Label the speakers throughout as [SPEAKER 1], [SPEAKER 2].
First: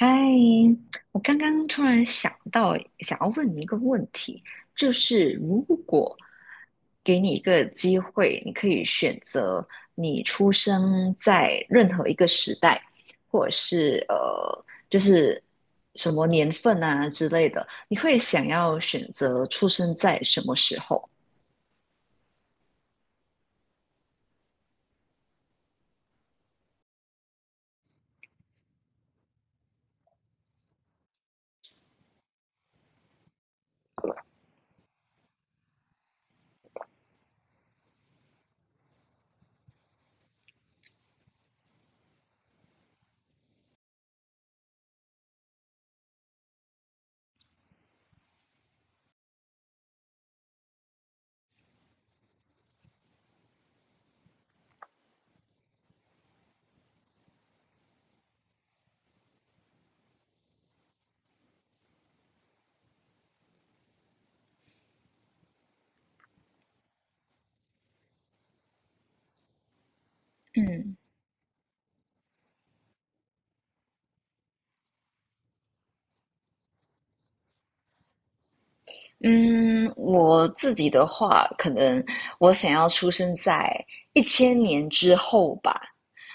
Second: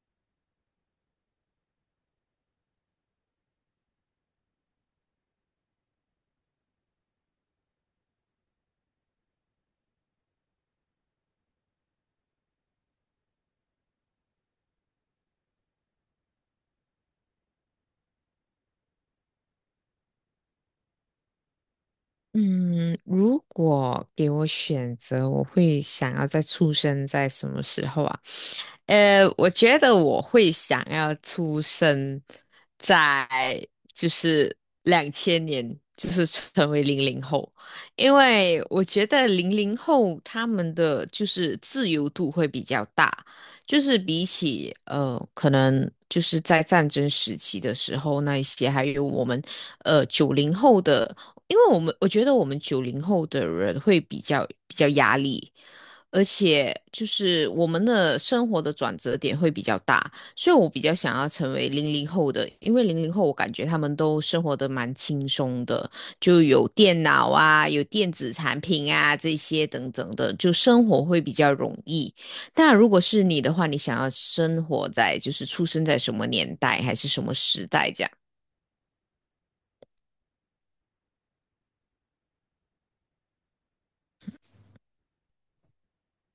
[SPEAKER 1] 嗨，我刚刚突然想到，想要问你一个问题，就是如果给你一个机会，你可以选择你出生在任何一个时代，或者是就是什么年份啊之类的，你会想要选择出生在什么时候？
[SPEAKER 2] 嗯，如果给我选择，我会想要再出生在什么时候啊？我觉得我会想要出生在就是2000年，就是成为零零后。因为我觉得零零后他们的就是自由度会比较大，就是比起可能就是在战争时期的时候那一些，还有我们九零后的。因为我们我觉得我们九零后的人会比较压力。而且就是我们的生活的转折点会比较大，所以我比较想要成为零零后的，因为零零后我感觉他们都生活的蛮轻松的，就有电脑啊，有电子产品啊这些等等的，就生
[SPEAKER 1] 嗯
[SPEAKER 2] 活会比较容易。但如果是你的话，你想要生活在就是出生在什么年代还是什么时代这样？
[SPEAKER 1] 嗯，我自己的话，可能我想要出生在一千年之后吧。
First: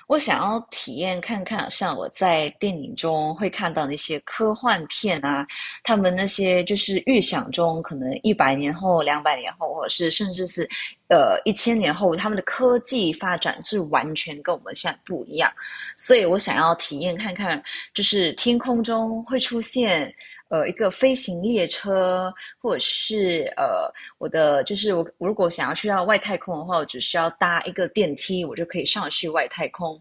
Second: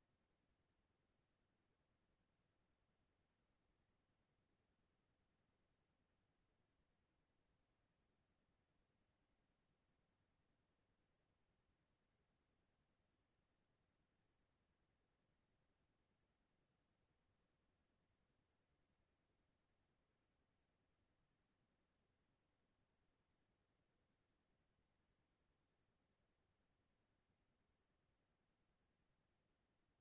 [SPEAKER 1] 我想要体验看看，像我在电影中会看到那些科幻片啊，他们那些就是预想中可能一百年后、200年后，或者是甚至是1000年后，他们的科技发展是完全跟我们现在不一样。所以我想要体验看看，就是天空中会出现一个飞行列车，或者是呃我的就是我我如果想要去到外太空的话，我只需要搭一个电梯，我就可以上去外太空。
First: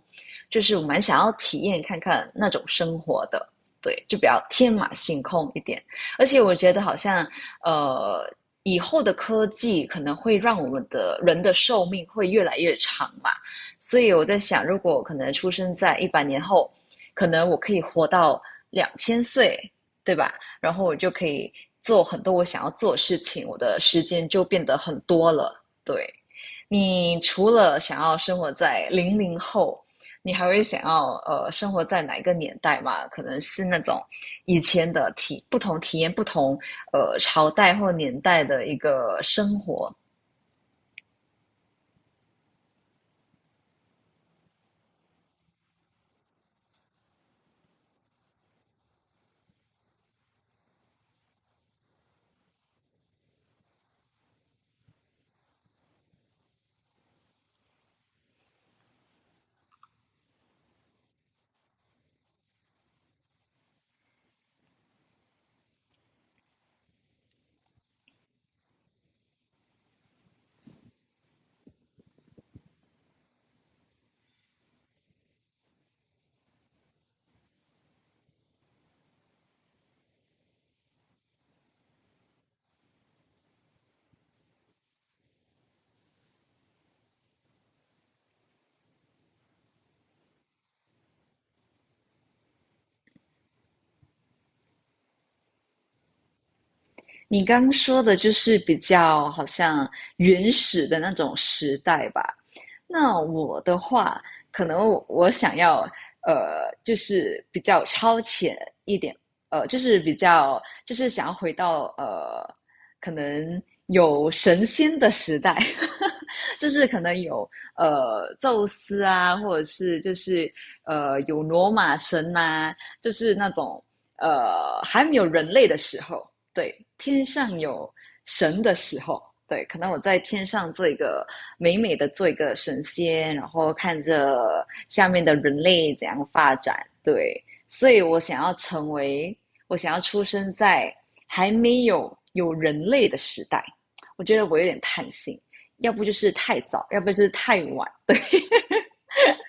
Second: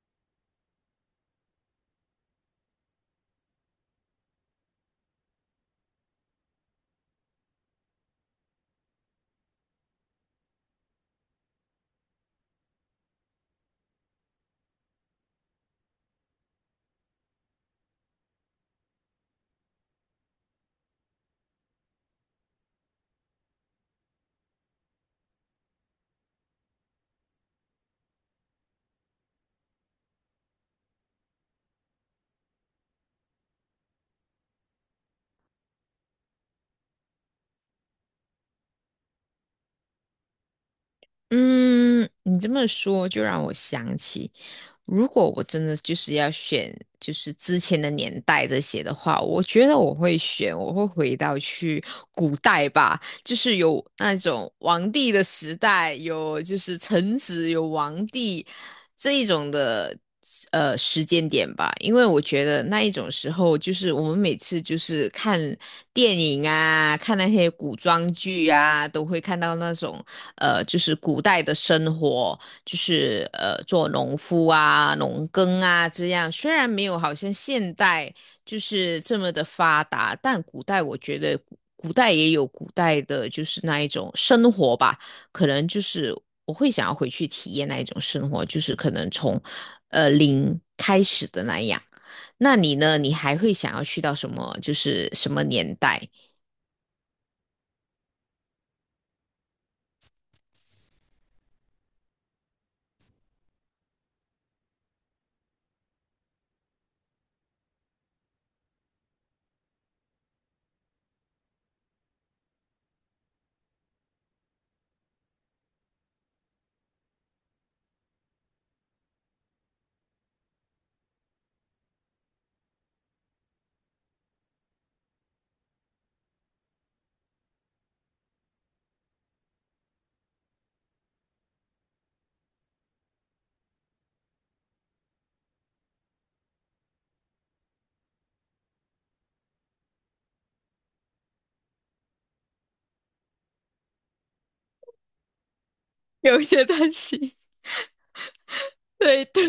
[SPEAKER 1] 就是我蛮想要体验看看那种生活的，对，就比较天马行空一点。而且我觉得好像呃以后的科技可能会让我们的人的寿命会越来越长嘛，所以我在想，如果可能出生在一百年后，可能我可以活到2000岁，对吧？然后我就可以做很多我想要做的事情，我的时间就变得很多了。对，你除了想要生活在零零后，你还会想要生活在哪一个年代嘛？可能是那种以前的体验不同朝代或年代的一个生活。
[SPEAKER 2] 嗯，你这么说就让我想起，如果我真的就是要选，就是之前的年代这些的话，我觉得我会选，我会回到去古代吧。就是有那种王帝的时代，有就是臣子，有王帝这一种的时间点吧。因为我觉得那一种时候，就是我们每次就是看电影啊，看那些古装剧啊，都会看到那种就是古代的生活，就是做农夫啊、农耕啊这样。虽然没有好像现代。就是这么的发达，但古代我觉得古代也有古代的，就是那一种生活吧，可能就是我会想要回去体验那一种生活，就是可能从零开始的那样。那你呢？你还会想要去到什么？就是什么年代？
[SPEAKER 1] 你刚说的就是比较好像原始的那种时代吧。那我的话，可能我想要就是比较超前一点，就是比较就是想要回到可能有神仙的时代，就是可能有宙斯啊，或者是就是有罗马神呐、啊就是那种还没有人类的时候。对，天上有神的时候，对，可能我在天上做一个美美的做一个神仙，然后看着下面的人类怎样发展，对，所以我想要成为，我想要出生在还没有有人类的时代，我觉得我有点贪心，要不就是
[SPEAKER 2] 有
[SPEAKER 1] 太
[SPEAKER 2] 些
[SPEAKER 1] 早，
[SPEAKER 2] 担
[SPEAKER 1] 要不就是
[SPEAKER 2] 心。
[SPEAKER 1] 太晚，
[SPEAKER 2] 对对，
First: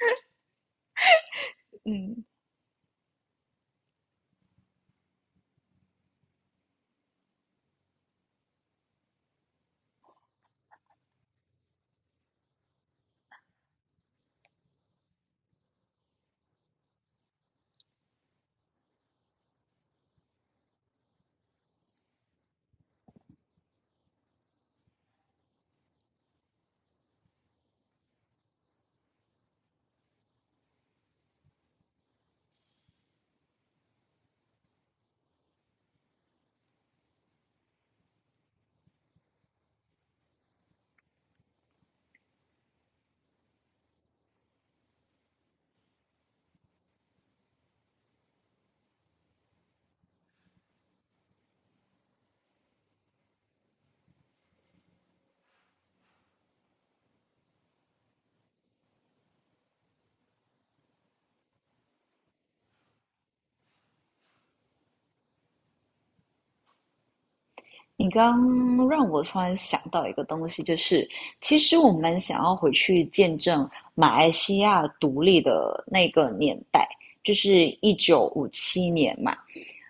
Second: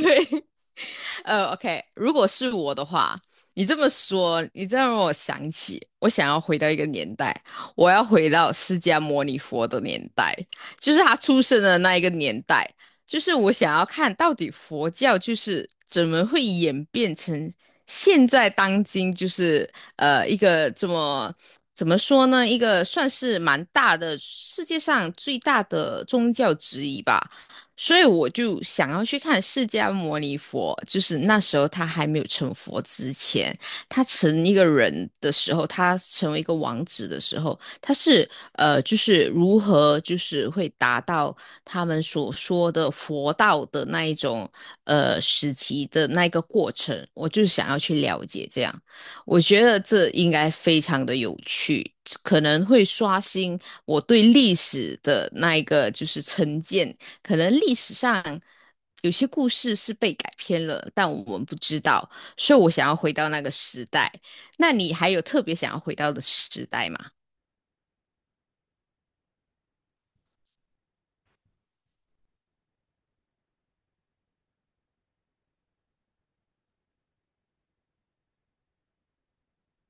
[SPEAKER 2] OK，如
[SPEAKER 1] 嗯。
[SPEAKER 2] 果是我的话，你这么说，你这样让我想起，我想要回到一个年代，我要回到释迦牟尼佛的年代，就是他出生的那一个年代，就是我想要看到底佛教就是怎么会演变成现在当今就是一个这么。怎么说呢？一个算是蛮大的，世界上最大的宗教之一吧。所以我就想要去看释迦牟尼佛，就是那时候他还没有成佛之前，他成一个人的时候，他成为一个王子的时候，他是就是如何就是会达到他们所说的佛道的那一种时期的那一个过程，我就想要去了解这样，我觉得这应该非常的有趣。可能会刷新我对历史的那一个就是成见，可能历史上有些故事是被改编了，但我们不知道，所以我想要回到那个时代。那你还有特别想要回到的时代吗？
[SPEAKER 1] 你刚让我突然想到一个东西，就是其实我们想要回去见证马来西亚独立的那个年代，就是1957年嘛。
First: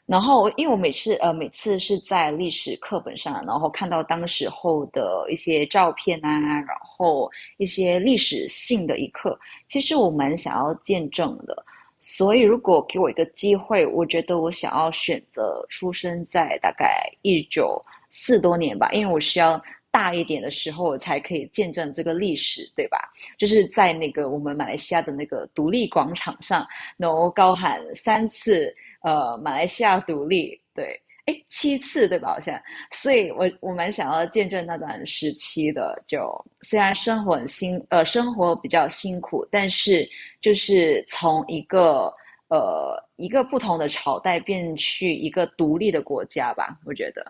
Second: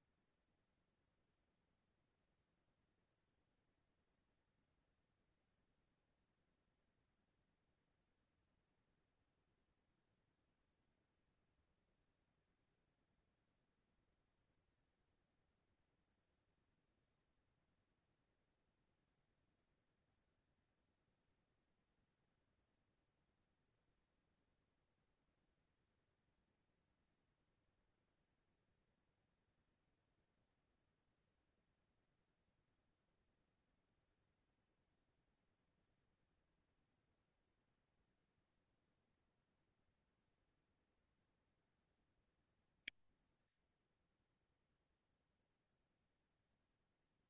[SPEAKER 1] 然后，因为我每次是在历史课本上，然后看到当时候的一些照片啊，然后一些历史性的一刻，其实我蛮想要见证的。所以，如果给我一个机会，我觉得我想要选择出生在大概一九四多年吧，因为我需要大一点的时候，我才可以见证这个历史，对吧？就是在那个我们马来西亚的那个独立广场上，然后高喊3次马来西亚独立，对，哎，7次对吧？好像，所以我蛮想要见证那段时期的。就虽然生活比较辛苦，但是就是从一个一个不同的朝代变去一个独立的国家吧，我觉得。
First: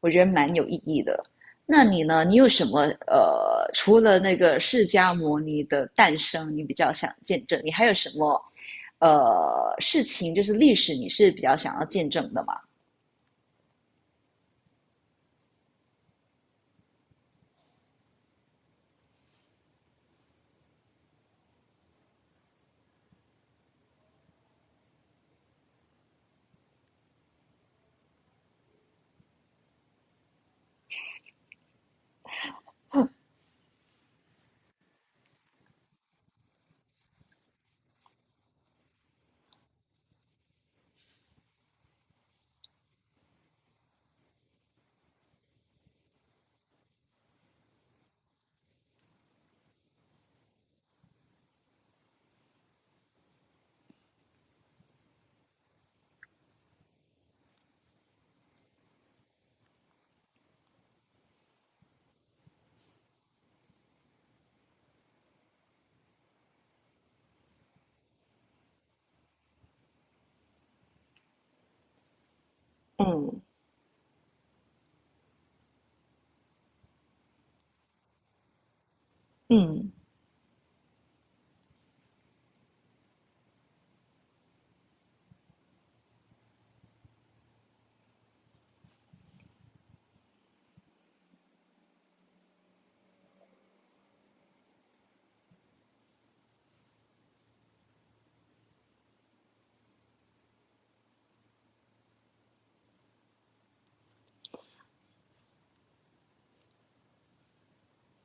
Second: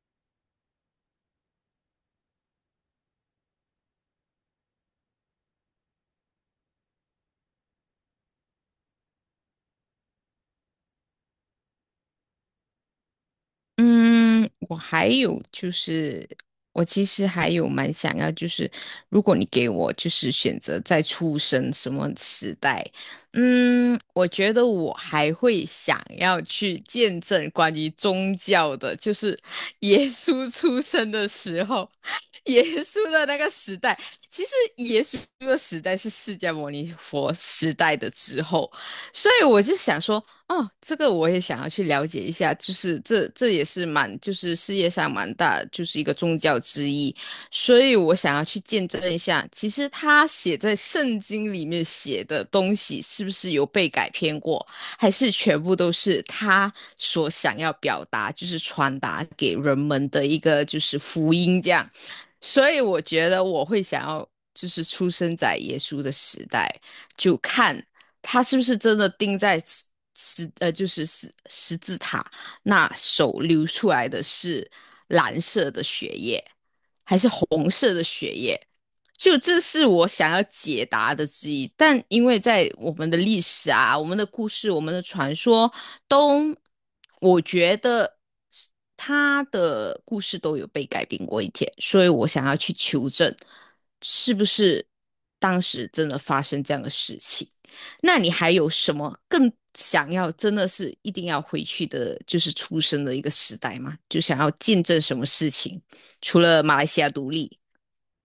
[SPEAKER 1] 我觉得蛮有意义的。那你呢？你有什么除了那个释迦牟尼的诞生，你比较想见证？你还有什么事情，就是历史你是比较想要见证的吗？
[SPEAKER 2] 嗯，我还有就是，我其实还有蛮想要，就是如果你给我就是选择再出生什么时代。嗯，我觉得我还会想要去见证关于宗教的，就是 耶稣出生的时候，耶稣的那个时代。其实耶稣的时代是释迦牟尼佛时代的之后，所以我就想说。哦，这个我也想要去了解一下，就是这这也是蛮，就是世界上蛮大，就是一个宗教之一，所以我想要去见证一下，其实他写在圣经里面写的东西是不是有被改编过，还是全部都是他所想要表达，就是传达给人们的一个就是福音这样，所以我觉得我会想要就是出生在耶稣的时代。就看，他是不是真的钉在十就是十字塔那手
[SPEAKER 1] 嗯
[SPEAKER 2] 流出来的是蓝色的血液，还是红色的血液？就这是
[SPEAKER 1] 嗯，
[SPEAKER 2] 我想要解答的之一，但因为在我们的历史啊、我们的故事、我们的传说都，我觉得他的故事都有被改编过一天，所以我想要去求证，是不是当时真的发生这样的事情。那你还有什么更想要真的是一定要回去的，就是出生的一个时代吗？就想要见证什么事情？除了马来西亚独立，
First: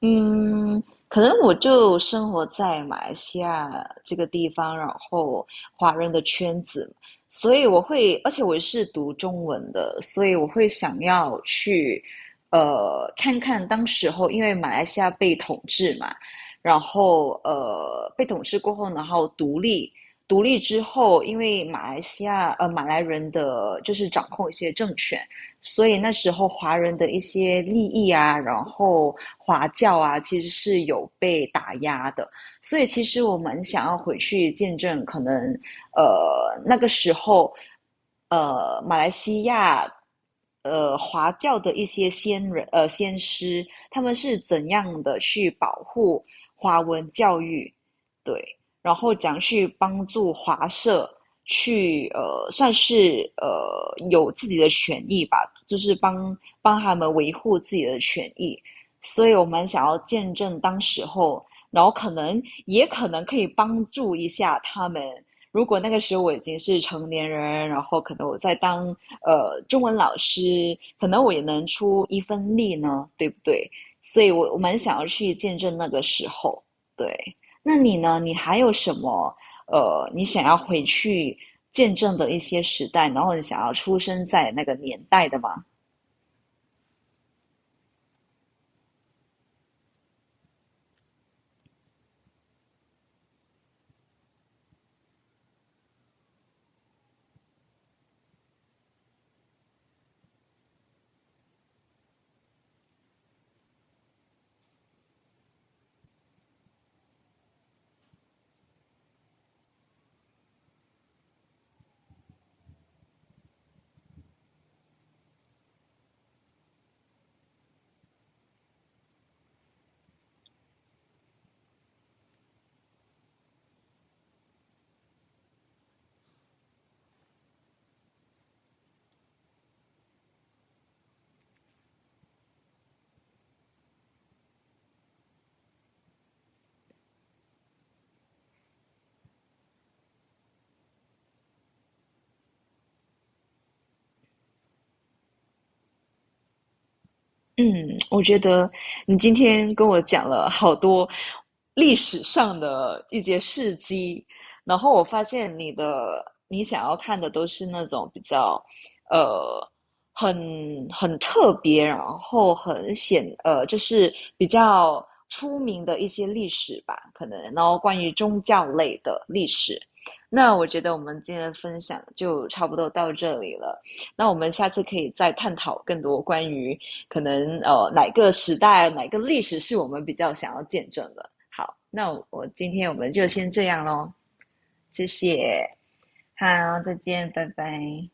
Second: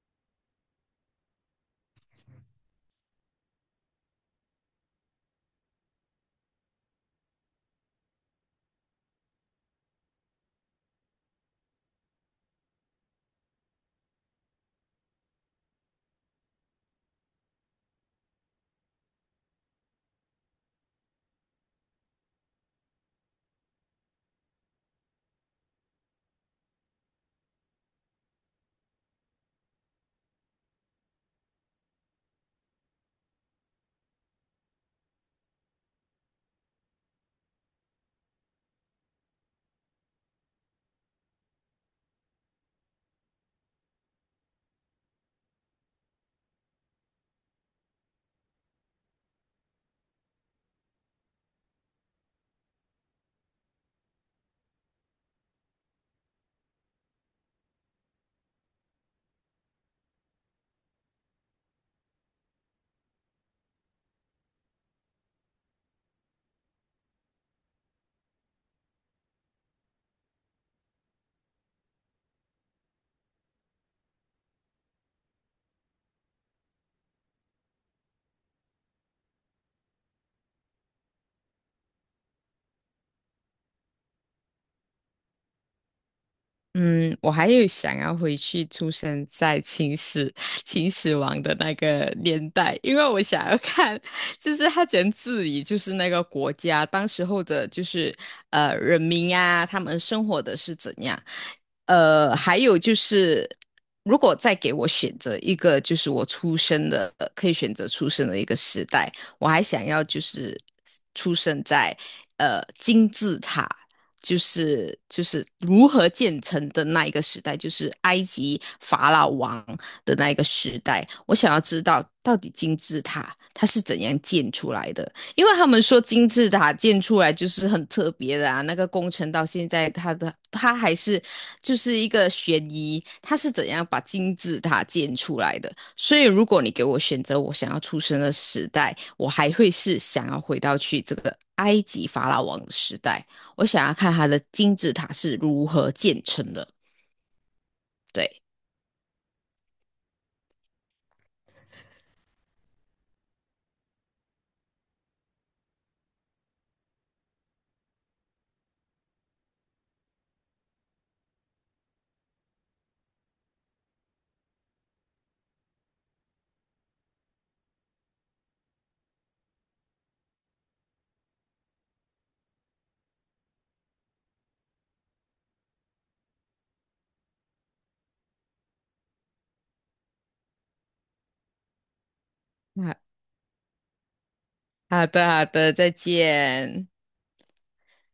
[SPEAKER 1] 嗯，可能我就生活在马来西亚这个地方，然后华人的圈子，所以我会，而且我是读中文的，所以我会想要去，看看当时候，因为马来西亚被统治嘛，然后被统治过后，然后独立，独立之后，因为马来西亚马来人的就是掌控一些政权。所以那时候华人的一些利益啊，然后华教啊，其实是有被打压的。所以其实我们想要回去见证，可能那个时候，马来西亚华教的一些先师，他们是怎样的去保护华文教育，对，然后怎样去帮助华社。去算是有自己的权益吧，就是帮他们维护自己的权益。所以我们想要见证当时候，然后可能也可能可以帮助一下他们。如果那个时候我已经是成年人，然后可能我在当中文老师，可能我也能出一份力呢，对不对？所以我蛮想要去见证那个时候。对，那你呢？你还有什么你想要回去见证的一些时代，然后你想要出生在那个年代的嘛。
[SPEAKER 2] 嗯，我还有想要回去出生在秦始皇的那个年代，因为我想要看，就是他怎样治理，就是那个国家，当时候的，就是人民啊，他们生活的是怎样。还有就是，如果再给我选择一个，就是我出生的，可以选择出生的一个时代，我还想要就是出生在金字塔。就是就是如何建成的那一个时代，就是埃及法老王的那一个时代。我想要知道到底金字塔它是怎样建出来的，因为他们说金字塔建出来就是很特别的啊。那个工程到现在，它还是就是一个悬疑，它是怎样把金字塔建出来的？所以如果你给我选择，我想要出生的时代，我还会是想要回到去这个埃及法老王的时代。我想要看它的金字塔是如何建成的。
[SPEAKER 1] 嗯，我觉
[SPEAKER 2] 对，
[SPEAKER 1] 得你今天跟我讲了好多历史上的一些事迹，然后我发现你想要看的都是那种比较呃很很特别，然后就是比较出名的一些历史吧，可能然后关于宗教类的历史。那我觉得我们今天的分享就差不多到这里了。那我们下次可以再探讨更多关于可能哪个时代、哪个历史是我们比较想要见证的。好，那我今天我
[SPEAKER 2] 那
[SPEAKER 1] 们就先这样喽，谢
[SPEAKER 2] 好的好
[SPEAKER 1] 谢，
[SPEAKER 2] 的，再
[SPEAKER 1] 好，
[SPEAKER 2] 见。
[SPEAKER 1] 再见，拜拜。